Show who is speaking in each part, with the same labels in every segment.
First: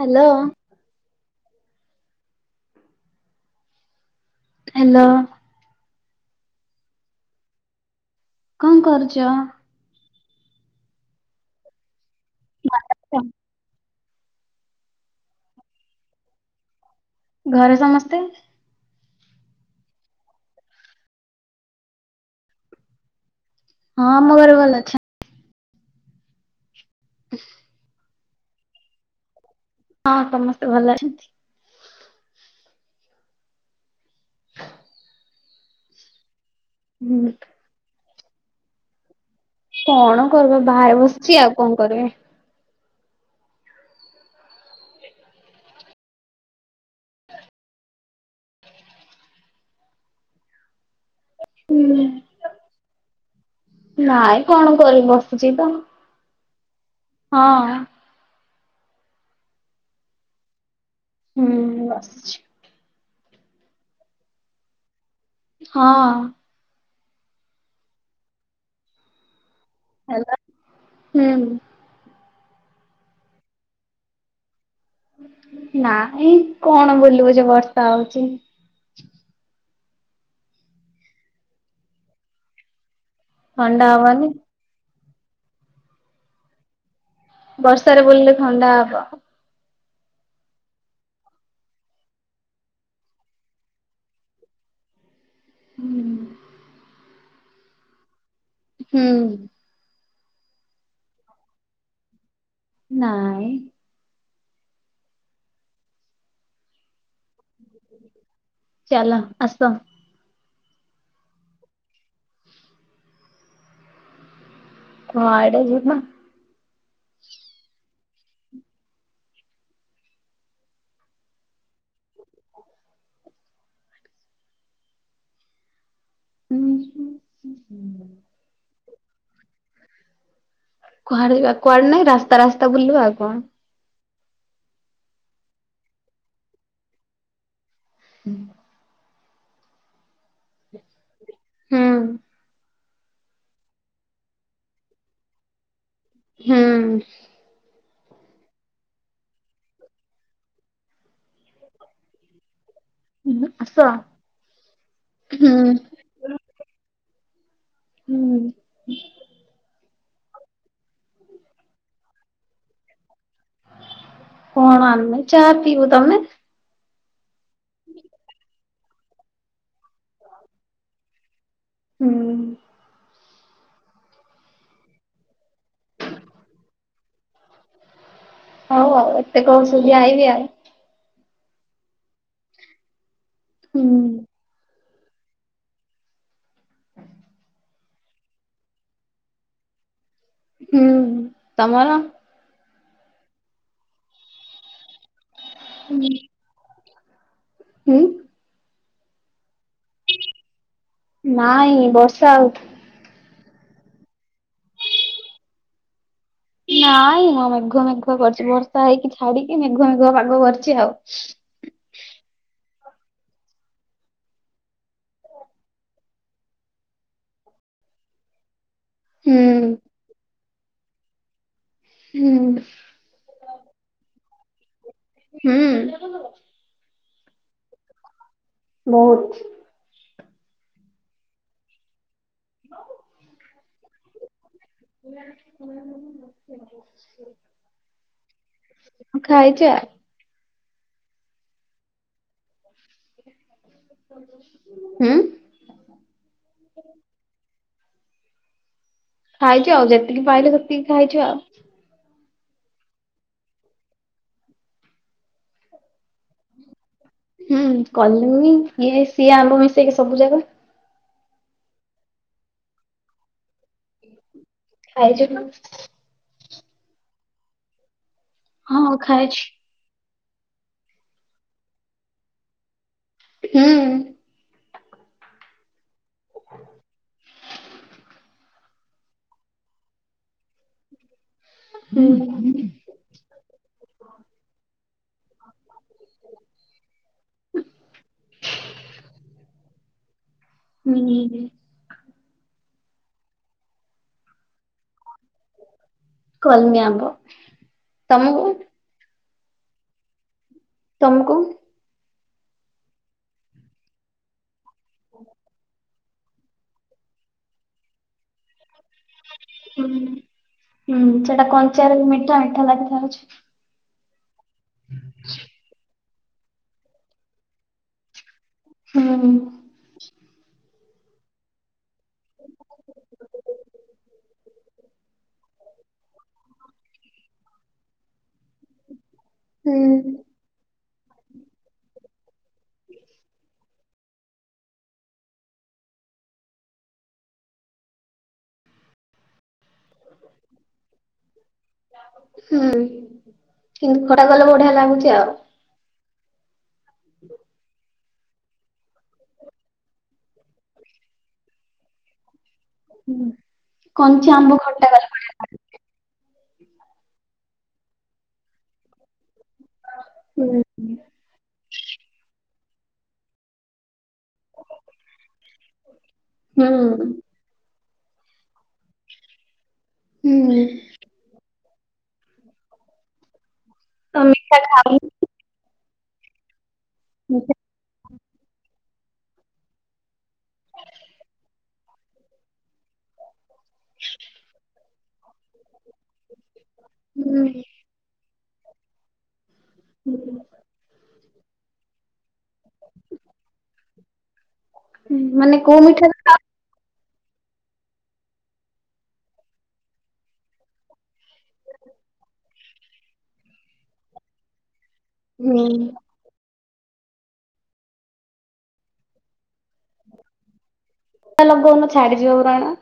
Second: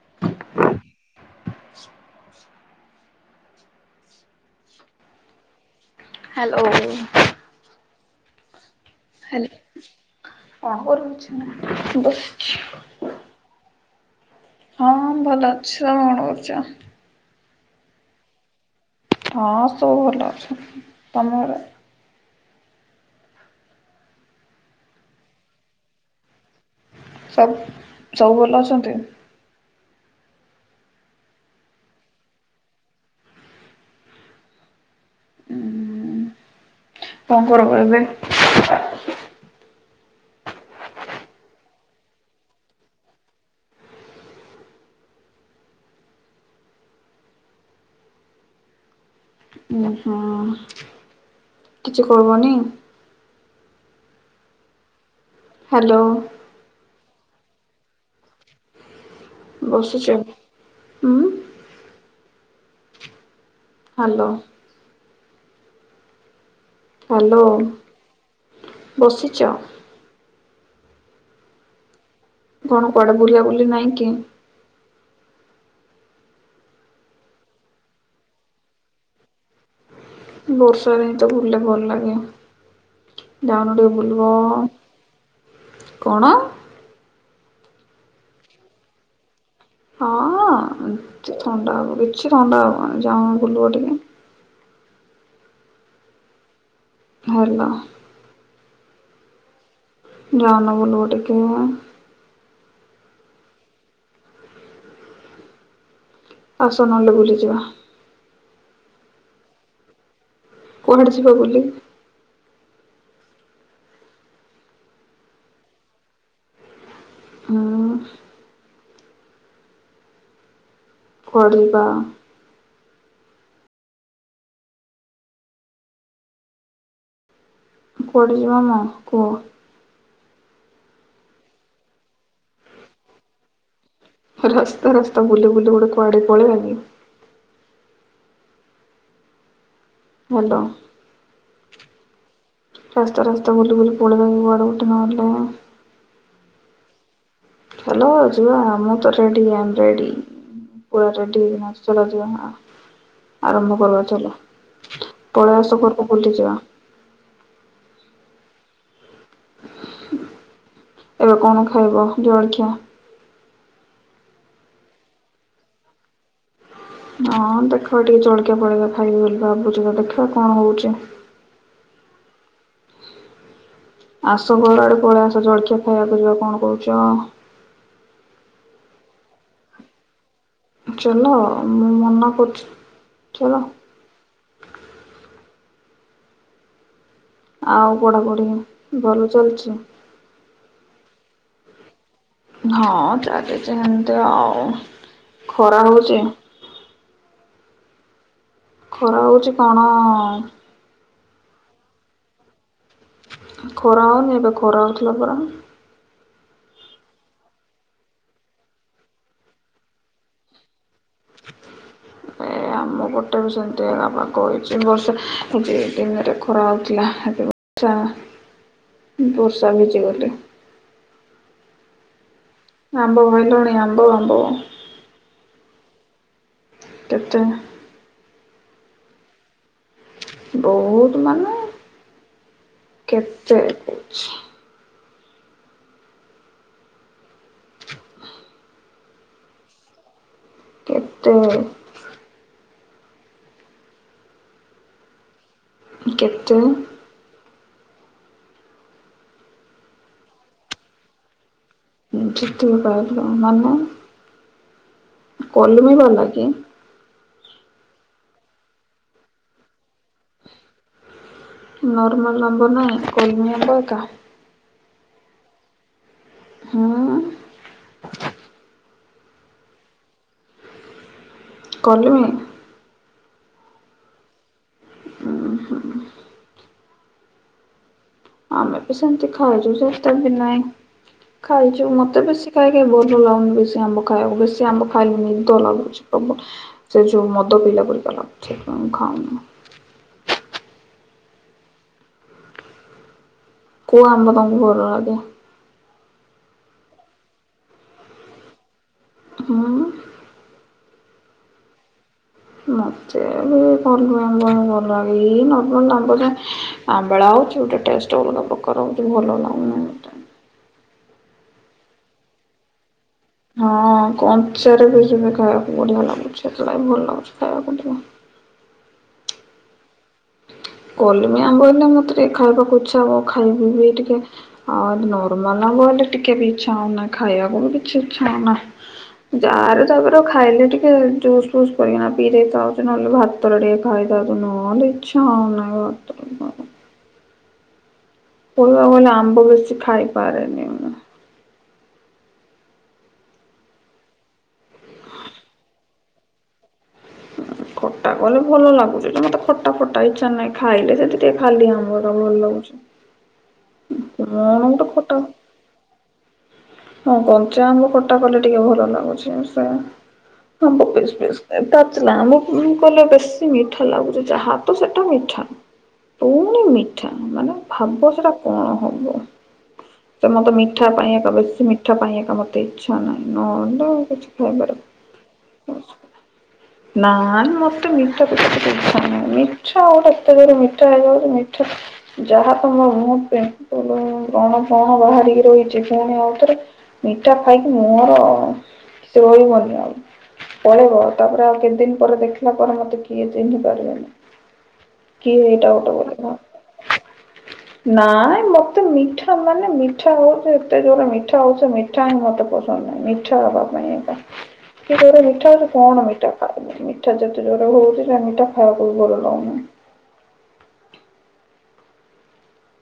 Speaker 1: Hello. Hello.
Speaker 2: Hello.
Speaker 1: କଣ କରୁ
Speaker 2: hello କ କରୁ ଛ ନା ବସ
Speaker 1: ମାନେ [unintelligible]
Speaker 2: ହଁ ଭଲ ଅଛୁ ଆଉ କଣ କରୁଚ?
Speaker 1: ଘରେ ସମସ୍ତେ
Speaker 2: ହଁ ସବୁ ଭଲ ଅଛୁ। ତମଘର?
Speaker 1: ହଁ ଆମ ଘରେ ଭଲ ଅଛନ।
Speaker 2: ସବ୍ ସବୁ ଭଲ ଅଛନ୍ତି?
Speaker 1: ହଁ ସମସ୍ତେ ଭଲ ଅଛନ୍ତି। ହୁଁ
Speaker 2: କଣ କରବ ଏବେ?
Speaker 1: କଣ କରୁବେ ଭାଇ ବସିଛି ଆଉ କଣ କରିବି?
Speaker 2: ଉ ହୁଁ
Speaker 1: ହୁଁ।
Speaker 2: କିଛି କରବନି?
Speaker 1: ନାଇଁ କଣ କରିବ?
Speaker 2: ହ୍ୟାଲୋ।
Speaker 1: ହଁ
Speaker 2: ବସଛୁଚ ହୁଁ
Speaker 1: ହୁଁ ବଛିଚି ହୁଁ
Speaker 2: ହ୍ୟାଲୋ
Speaker 1: ହଁ ଅଁ
Speaker 2: ହ୍ୟାଲୋ ବସିଚ?
Speaker 1: ହେଲୋ, ହୁଁ
Speaker 2: କଣ କୁଆଡେ ବୁଲା ବୁଲି ନାଇଁ କି
Speaker 1: ନାହ୍ନି, କଣ ବୁଲିବୁ ଯେ ବର୍ଷା ହଉଛି।
Speaker 2: ବର୍ଷରେ ହ୍ନି ଟ ବୁଲିଲେ ଭଲ ଲାଗେ ଜାଉଣ
Speaker 1: ଥଣ୍ଡା
Speaker 2: ଟିକେ
Speaker 1: ହବନି
Speaker 2: ବୁଲବ। କଣ?
Speaker 1: ବର୍ଷାରେ ବୁଲିଲେ ଥଣ୍ଡା ହବ।
Speaker 2: ହଁ ଥଣ୍ଡା ହବ, କିଛି ଥଣ୍ଡା ହବନି ଯାଉନ ବୁଲିବ ଟିକେ?
Speaker 1: ହୁଁ
Speaker 2: ଭଲ।
Speaker 1: ହୁଁ
Speaker 2: ଜାଉନ ବୁଲି ବ ଟିଏ?
Speaker 1: ନାଇଁ।
Speaker 2: ଆସ ନହେଲେ ବୁଲିଯିବା।
Speaker 1: ଚାଲ, ଆସ।
Speaker 2: କୁଆଡେ ଯିବା ବୁଲି?
Speaker 1: କୁଆଡେ଼ ଯିମା।
Speaker 2: ହୁଁ କୁଆଡେ ଯିବା?
Speaker 1: [unintelligible]
Speaker 2: ଜିବାନା କୁଅ?
Speaker 1: କୁଆଡେ ଜିବା କୁଆଡେ ନାଇଁ ରାସ୍ତା ରାସ୍ତା ବୁଲିବା ଆଉ କଣ।
Speaker 2: ରାସ୍ତା ରାସ୍ତା ବୁଲି ବୁଲି ଗୋଟେ କୁଆଡେ ପଳେଇବାକି।
Speaker 1: ହୁଁ।
Speaker 2: ହ୍ୟାଲୋ।
Speaker 1: ହୁଁ।
Speaker 2: ରାସ୍ତା ରାସ୍ତା ବୁଲିବୁଲି ପଳେଇବା କୁଆଡେ ଗୋଟେ ନହେଲେ।
Speaker 1: ହୁଁ।
Speaker 2: ଚାଲ ଯିବା ମୁଁ ତ ରେଡି ଆମ ରେଡି। ପୁରା ରେଡି, [unintelligible]
Speaker 1: ଆସ
Speaker 2: ଆରମ୍ଭ କରବା ଚାଲ,
Speaker 1: ହୁଁ
Speaker 2: ପଳା ଆସ କୁଆଡେ ବୁଲିଯିବା।
Speaker 1: ହୁଁ।
Speaker 2: ଏବେ କଣ ଖାଇବ ଜଳଖିଆ?
Speaker 1: କଣ ଆଣିମି ଚା ପିଇବୁ, ତମେ?
Speaker 2: ହଁ ଦେଖିବା ଟିକେ ଜଳିକିଆ ଫଳିକଆ ଖାଇବି ବୋଲି ଭାବୁଛି ତ ଦେଖିବା କଣ ହଉଛି।
Speaker 1: ହୁଁ।
Speaker 2: ଆସ ଘର ଆଡେ ପଳେଇ ଆସ, ଜଳଖିଆ ଖାଇବାକୁ ଯିବା କଣ କହୁଛ?
Speaker 1: ହଉ ଆଉ ଏତେ କହୁଚ ଯଦି ଆଇବି ଆଉ।
Speaker 2: ଚାଲ ମୁଁ ମନା କରୁଚି, ଚାଲ।
Speaker 1: ହୁଁ।
Speaker 2: ଆଉ ପଢ଼ାପଢ଼ି ଭଲ ଚାଲିଛି?
Speaker 1: ହୁଁ, ତମର?
Speaker 2: ହଁ ଚାଲିିଛି ହେମତି ଆଉ, ଖରା ହଉଛି?
Speaker 1: ହୁଁ।
Speaker 2: ଖରା ହଉଛି କଣ
Speaker 1: ନାଇଁ ବର୍ଷା ହଉଚି।
Speaker 2: ଖରା ହଉନି ଏବେ ଖରା ହଉଥିଲା ପରା।
Speaker 1: ନାଇ ହଁ ମେଘୁଆ ମେଘୁଆ କରିଛି ବର୍ଷା ହେଇକି ଛାଡିକି ମେଘୁଆ ମେଘୁଆ ପାଗ କରିଛି ଆଉ।
Speaker 2: [inaudible] ଆମ ପଟେ ବି ସେମତି ଆମ କହିଛି ବର୍ଷା, ଦିନରେ ଖରା ହେଉଥିଲା ଏବେ ବର୍ଷା
Speaker 1: ହୁଁ
Speaker 2: ବର୍ଷା ଭିଜି ଗଲି।
Speaker 1: ହୁଁ।
Speaker 2: ଆମ୍ବ କାଇଲୁଣି ଆମ୍ବ ଆମ୍ବ।
Speaker 1: ହୁଁ।
Speaker 2: କେତେ?
Speaker 1: ବହୁତ।
Speaker 2: ବହୁତ ମାନେ କେତେ ହେଇଚି?
Speaker 1: [unintelligible] [unintelligible]
Speaker 2: [unintelligible]
Speaker 1: ହୁଁ।
Speaker 2: [unintelligible]
Speaker 1: ଖାଇଚି ଆଉ ଯେତିକି ପାଇଲି ସେତିକି ଖାଇଚି ଆଉ।
Speaker 2: ଯେତିକି ପାଇଲୁ ମାନେ? କଲିମୀ ବାଲା କି?
Speaker 1: ହୁଁ କଲିମି ଇଏ ସିଏ ଆମ୍ବ ମିଶେଇକି ସବୁ ଜାକ।
Speaker 2: ନର୍ମାଲ ଆମ୍ବ ନାହିଁ? କଲମୀ ଆମ୍ବ ଏକା।
Speaker 1: [unintelligible]
Speaker 2: ହୁଁ।
Speaker 1: ହଁ ଖାଇଚି।
Speaker 2: କଲିମି।
Speaker 1: ହୁଁ।
Speaker 2: ଉଁ ହୁଁ।
Speaker 1: [inaudible]
Speaker 2: ଆମେ ବି ସେମିତି ଖାଇଚୁ ସେତେ ବି ନାଇଁ। ଖାଇଚୁ
Speaker 1: ହୁଁ
Speaker 2: ମତେ ବେଶୀ ଖାଇ ଖାଇ ଭଲ ଲାଗୁନି ବେଶୀ ଆମ୍ବ ଖାଇବାକୁ। ବେଶୀ ଆମ୍ବ ଖାଇଲେ ନିଦ ଲାଗୁଚି ପ୍ରବଳ। ସେ ଯୋଉ ମଦ ପିଇଲା ପରିକା ଲାଗୁଚି। ସେଇଥିପାଇଁ ମୁଁ ଖାଉନି।
Speaker 1: ହୁଁ, ହୁଁ।
Speaker 2: କୋଉ ଆମ୍ବ ତମକୁ ଭଲ ଲଗେ?
Speaker 1: କଲମି ଆମ୍ବ। ତମକୁ?
Speaker 2: ହୁଁ।
Speaker 1: ତମକୁ?
Speaker 2: ମୋତେ ବି କଲିମି ଆମ୍ବ [unintelligible] ଏଇ ନର୍ମାଲ ଆମ୍ୱ ଯାହା। ଆମ୍ବଳା ହଉଚି ଗୋଟେ ଟେଷ୍ଟ ଅଲଗା ପ୍ରକାର ହଉଚି ଭଲ ଲାଗୁନି
Speaker 1: ହୁଁ
Speaker 2: ମୋତେ।
Speaker 1: ହୁଁ ସେଟା ରେ କଞ୍ଚାରେ ବି ମିଠା ମିଠା ଲାଗିଥାଉଚି।
Speaker 2: ହଁ କଞ୍ଚାରେ ବି ସିଏ ବି ଖାଇବାକୁ ବଢିଆ ଲାଗୁଚି। ସେଥିଲାଗି ଭଲ ଲାଗୁଚି ଖାଇବାକୁ ଟିକେ।
Speaker 1: ହୁଁ।
Speaker 2: କଲମି ଆମ୍ବ ହେଲେ ମତେ ଟିକେ ଖାଇବାକୁ ଇଚ୍ଛା ହବ। ଖାଇବି ବି ଟିକେ। ଆଉ ନର୍ମାଲ ଆମ୍ୱ ହେଲେ ଟିକେ ବି ଇଚ୍ଛା ହଉନାଇ ଖାଇବାକୁ ବି
Speaker 1: ହୁଁ
Speaker 2: [unintelligible] ଖାଇଲେ ଟିକେ ଜୁସ୍ ଫୁସ୍ କରିକିନା ପିଇଦେଇଥାଉଚି। ନହେଲେ ଭାତରେ ଟିକେ ଖାଇଦଉଚି। ନହେଲେ ଇଚ୍ଛା ହଉନି। [unintelligible] କହିବାକୁ ଗଲେ ଆମ୍ବ ବେଶି ଖାଇପାରେନି ମୁଁ।
Speaker 1: ହୁଁ। କିନ୍ତୁ ଖଟା କଲେ ବଢିଆ ଲାଗୁଚି ଆଉ। ହଁ
Speaker 2: ଖଟା କଲେ ଭଲ ଲାଗୁଚି। ମତେ ଖଟା ଫଟା ଇଚ୍ଛା ନାହିଁ। ଖାଇଲେ ସେ ଟିକେ ଖାଲି ଆମ୍ବ ଟା ଭଲ ଲାଗୁଚି।
Speaker 1: ହୁଁ କଞ୍ଚା ଆମ୍ବ
Speaker 2: ମୁଁ ତ
Speaker 1: କଲେ
Speaker 2: ଖଟା ହଁ କଞ୍ଚା ଆମ୍ବ ଖଟା କଲେ ଟିକେ ଭଲ ଲାଗୁଚି। ସେ
Speaker 1: ହୁଁ।
Speaker 2: ଆମ୍ବ ପିସ୍ ପିସ୍, ପାଚିଲା ଆମ୍ବ କଲେ ବେଶୀ ମିଠା ଲାଗୁଚି। ଯାହା ତ ସେଟା ମିଠା। ପୁଣି
Speaker 1: ହୁଁ
Speaker 2: ମିଠା ମାନେ ଭାବ ସେଟା କଣ ହବ। ସେ ମତେ
Speaker 1: ହୁଁ
Speaker 2: ମିଠା ପାଇଁ ଏକା ବେଶି ମିଠା ପାଇଁ ଏକା ମତେ ଇଚ୍ଛା ନାହିଁ। ନହେଲେ
Speaker 1: ତମେ
Speaker 2: କିଛି
Speaker 1: ମିଠା
Speaker 2: ଖାଇବାର।
Speaker 1: ଖାଉନ?
Speaker 2: ନାନ ମ ମୋତେ ମିଠା ଫିଠା ଏତେ ପସନ୍ଦ ନୁହଁ ମିଠା ଗୋଟେ ଏତେ ଯୋରେ ତ ମିଠା ଯାହା ତ ହ ମୁଁ ପ ବ୍ରଣ ଫଣ ବାହାରିକି ରହିଛି। ପୁଣି ଆଉଥରେ ମିଠା
Speaker 1: ହୁଁ
Speaker 2: ଖାଇକି ମୋର ସେ ରହିବନି ଆଉ। ପଳେଇବ ତାପରେ ଆଉ କେତେ ଦିନ ପରେ ଦେଖିଲା ପରେ ମତେ କିଏ ଚିହ୍ନି ପାରିବେନି। କିଏ
Speaker 1: ମାନେ
Speaker 2: ଏଇଟା
Speaker 1: କୋଉ
Speaker 2: ଗୋଟେ
Speaker 1: ମିଠା
Speaker 2: ବୋଲି
Speaker 1: ଖାଉ?
Speaker 2: [unintelligible] ନାଇଁ ମତେ ମିଠା ମାନେ ମିଠା ହଉଛି ଏତେ ଜୋର ମି ଠା ହଉଛ ମିଠା ହିଁ ମତେ ପସନ୍ଦ ନାହିଁ ମିଠା ହବା ପାଇଁ ଏବେ। ଏତେ ଜୋରେ ମିଠା ହଉଛି
Speaker 1: ହୁଁ।
Speaker 2: କଣ ମିଠା ଖାଇବୁ ମିଠା ଯେତେ ଜୋରେ ହଉଥିଲା ମିଠା ଖାଇବାକୁ ବି ଭଲ ଲାଗୁନି।
Speaker 1: [unintelligible] ଲଗଉନ ଛାଡିଯିବ ବ୍ରଣ।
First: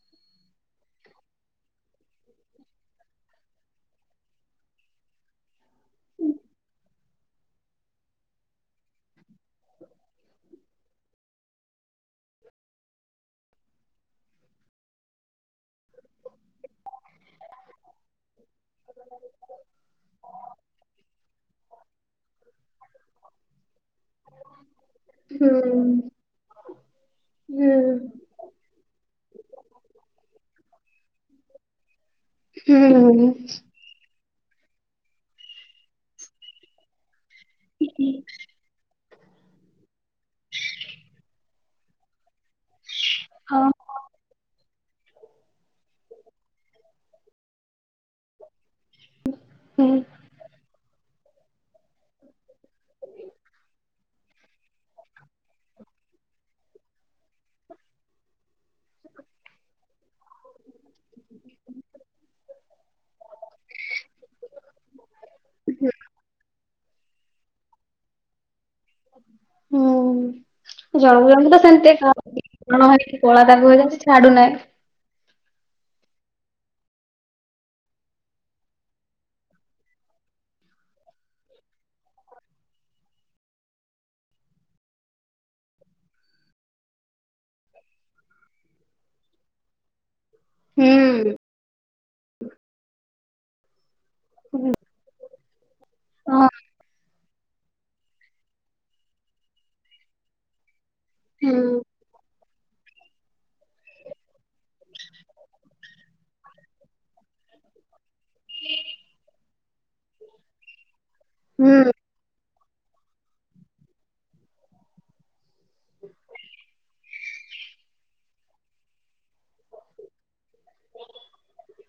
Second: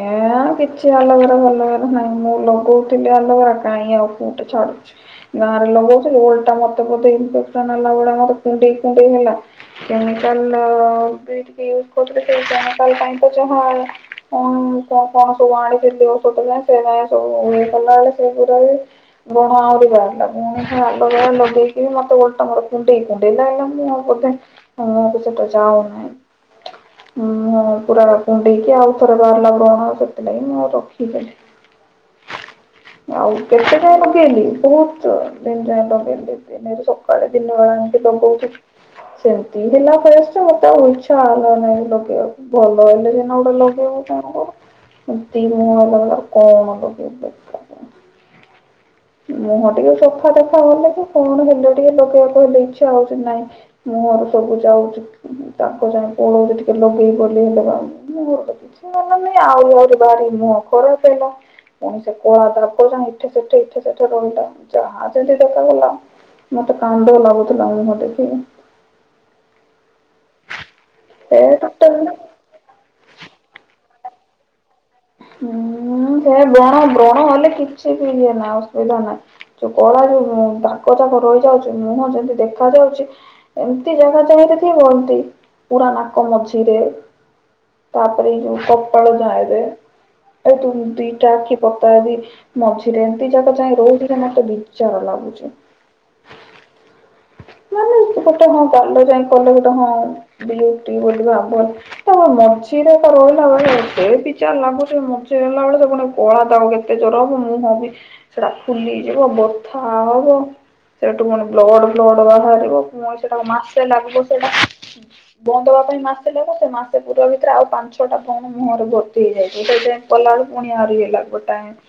Speaker 2: ଏ କିଛି ଆଲବେରା ଫାଲବେରା ନାହିଁ ମୁଁ ଲଗଉଥିଲି ଆଲବେରା କାହିଁ ଆଉ କୁଠେ ଛାଡୁଛି। ଗାଁରେ ଲଗଉଥିଲି ଓଲଟା ମତେ ବଧେ ଇନ୍‌ଫେକ୍ସନ୍ ହେଲା ଭଳିଆ ମତେ କୁଣ୍ଡେଇ କୁଣ୍ଡେଇ ହେଲା। କେମିକାଲ ବି ଟିକେ ୟୁଜ କରୁଥିଲେ ସେ କେମିକାଲ ପାଇଁ ତ ଯ ହ। ତ କଣ ସବୁ ଆଣିଥିଲେ ଔୋଟ ଯ ସେ ଯ ସବୁ ଇଏ କଲା ବେଳେ ସେ ପୁରା ବି। ବ୍ରଣ ଆହୁରି ବାହାରିଲା ପୁଣି ଆଲବେରା ଲଗେଇକି ମତେ ଓଲଟା କୁଣ୍ଡେଇ କୁଣ୍ଡେଇ ମୁଁ ଆଉ ମୁଁ ବି ସେଟା
Speaker 1: ହୁଁ
Speaker 2: ଚାହୁଁ ନାହିଁ ମୁଁହ
Speaker 1: ହୁଁ
Speaker 2: ପୁରା ଟା କୁଣ୍ଡେଇକି ଆଉ ଥରେ ବାହାରିଲା ବ୍ରଣ ସେଥିଲାଗି ମୁଁ ଆଉ ରଖିଦଲି।
Speaker 1: ହଁ ହୁଁ
Speaker 2: ଆଉ କେତେ ଲଗେଇଲି ବହୁତ ଦିନ୍ ଯାଏଁ ଲଗେଇଲି ଦି ତିନି ସପ୍ତାହେ। ସକାଳେ ଦିନବେଳା ଆଣିକି ଲଗଉଚି। ସେମତି ହେଲା ଫେସ୍ ଯେ ମତେ ଆଉ ଇଚ୍ଛା ହେଲା ନାଇଁ ଲଗେଇବାକୁ। ଭଲ ହେଲେ ସିନା ଗୋଟେ ଲଗେ ତାଙ୍କ ଏ ତି ମଲଗ କଣ ଲଗେଇବେ। ମୁହଁ ଟିକେ ସଫା ତଫା କଲେ କି କଣ ହେଲେ ଟିକେ ଲଗେଇବାକୁ ହେଲେ ଇଛା ହଉଛି ନହିଁ। ମୁହଁରୁ ସବୁ ଯାଉଛି। ତାଙ୍କ ଯା ପୋଳଉଛି ଟିକେ ଲଗେଇ ପ ହେଲେ ବା କି ଆଉ ଆରି ବାରି ମୁହଁ ଖରାପ ହେଲା। ପୁଣି ସେ କଳା ଦାଗ ଯାଏ ଏଠେ ସେଠେ ଏଠ ଏଠେ ରହିଲା ଯାହା ଯେମିତି ଦେଖା ଗଲା। ମୋତେ କାନ୍ଦ ଲାଗୁଥିଲା ମୁହଁ ଦେଖିକି।
Speaker 1: ହୁଁ ଜଣ
Speaker 2: ଏ
Speaker 1: ଜଣକ ତ ସେମିତି ଏକା
Speaker 2: ଟୋଟାଲ
Speaker 1: ହୁଅନ୍ତି। ବ୍ରଣ ହେଇକି କଳା ଦାଗ ହେଇଯାଉଚି ଛାଡୁନାହିଁ।
Speaker 2: ହୁଁ ସେ ବ୍ରଣ ବ୍ରଣ ହେଲେ କିଛି ବି ହଏ ନା ଅସୁବିଧା ନାହିଁ। ଯୋଉ କଳା ଯୋଉ ଦାଗ ଜା କ ରହିଯାଉଛି ମୁହଁ ଯେମିତି ଦେଖା ଯାଉଛି। ଏମତି ଜାଗା ଚାହିଁରେ କି ହନ୍ତି ପୁରା ନାକ ମଝିରେ। ତାପରେ ଏଇ ଯୋଉ କପାଳ ଧାଏରେ। ଏ ତୁ
Speaker 1: ହୁଁ
Speaker 2: ଦିଟା ଆଖି ପତା ମଝିରେ ଏମତି ଯାକ ଯାଇଏ ରହୁଛି। ମତେ ବିଚାଳ ଲାଗୁଛି।
Speaker 1: ହଁ।
Speaker 2: ମାନେ ଗୋଟେ ହଁ ଗାଲ ଯାଇ କଲେ ଗୋଟେ ହଁ, [unintelligible]
Speaker 1: ହୁଁ
Speaker 2: ମଞ୍ଜି ହେଲାବଳେ ସେ ପୁଣି କଳା ଦାଗ କେତେ ଜୋର ହବ ମୁଁହଁ ବି ସେଟା ଫୁଲିଯିବ ବଥା ହବ ସେଠୁ ମାନେ
Speaker 1: ହୁଁ
Speaker 2: ବ୍ଲଡ ଫ୍ଲଡ ବାହାରିବ। ମୁଁଇଁ ସେଟାକୁ ମାସେ ଲାଗିବ ସେଇଟା ବନ୍ଦ ହବା ପାଇଁ ମାସେ ଲାଗିବ। ସେ ମାସେ ପୁରିଲା ଭିତରେ ଆଉ ପାଞ୍ଚଛଅଟା ବ୍ରଣ ମୁହଁରେ ଭର୍ତ୍ତି ହେଇଯାଇଥିବ। [unintelligible]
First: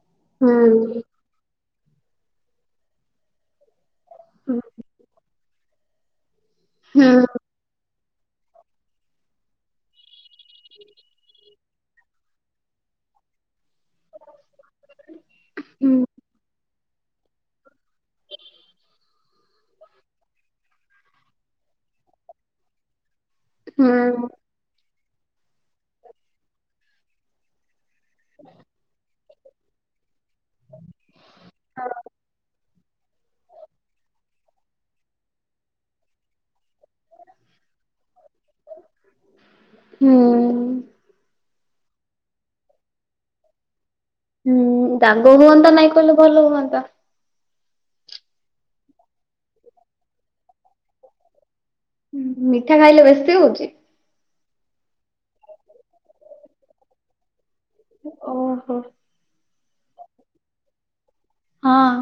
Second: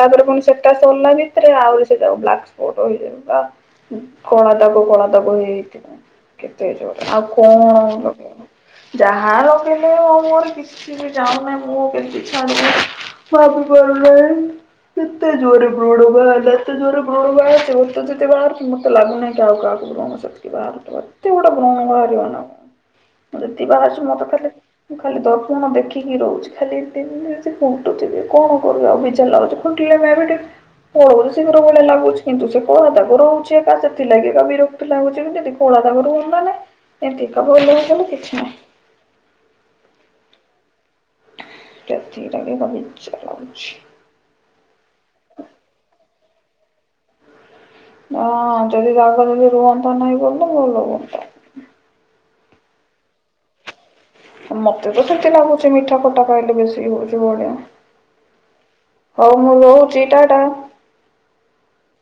Speaker 2: ତାପରେ ପୁଣି ସେଟା ସରିଲା
Speaker 1: ହୁଁ
Speaker 2: ବି ରେ ଆହୁରି ସେଟା ବ୍ଲାକ୍ ସ୍ପଟ [unintelligible] କଳା ଦାଗ କଳାଦାଗ ହେଇ [unintelligible] କେତେ ଜୋରେ
Speaker 1: ହୁଁ
Speaker 2: ଆଉ କଣ ଲ ଯାହା ଲଗେଇଲେ ଆଉ ମୁଁହରେ କିଛି ବି ଜାଉନି ମୁଁ କେ [unintelligible] ସେତେ ଜୋରେ
Speaker 1: ହୁଁ
Speaker 2: [unintelligible] ସେ ଯେତେ ବାହାର ମତେ ଲାଗୁନାହିଁ କି ଆଉ [unintelligible] ଏତେ ଗୋଟେ ବ୍ରଣବାହାରିବ ନା। ଯେଦି ବାହାରିଛି ମୁଁ ତ
Speaker 1: ହୁଁ
Speaker 2: ଖାଲି ଖାଲି ଦର୍ପଣ ଦେଖିକି ରହୁଛି ଖାଲି ଏତେ ଏତେ ପୋଡ଼ୁଚି ଯେ କଣ କରିବି ଆଉ ବେଜାର ଲାଗୁଚି [unintelligible] [unintelligible] ଲାଗୁଛି କିନ୍ତୁ ସେ କଳା ଦାଗ ରହୁଛି ଏକା ସେଥିଲାଗି କା ବିରକ୍ତ ଲାଗୁଛି ଯଦି କଳାଦାଗ ରୁହନ୍ତାନି ଏ [unintelligible] କିଛି ନାହିଁ।
Speaker 1: ହୁଁ।
Speaker 2: ସେତିକିରେ ବି ବ ବିଜାର ଲାଗୁଚି।
Speaker 1: ହୁଁ ଦାଗ ହୁଅନ୍ତା ନାଇଁ କହିଲେ ଭଲ ହୁଅନ୍ତା।
Speaker 2: ହଁ ଯଦି ଦାଗ ଯଦି ରୁହନ୍ତା ନାହିଁ ବୋଇଲେ ଭଲ ହୁଅନ୍ତା।
Speaker 1: ହଁ ମିଠା ଖାଇଲେ ବେଶୀ ହୋଉଚି?
Speaker 2: ମତେ ତ ସେମିତି ଲାଗୁଛି ମିଠା ଖଟା ଖାଇଲେ ବେଶୀ ହଉଛି ଭଳିଆ।
Speaker 1: ଓହୋ।
Speaker 2: ହଉ ମୁଁ ରହୁଚି ଟା ଟା।
Speaker 1: ହଁ।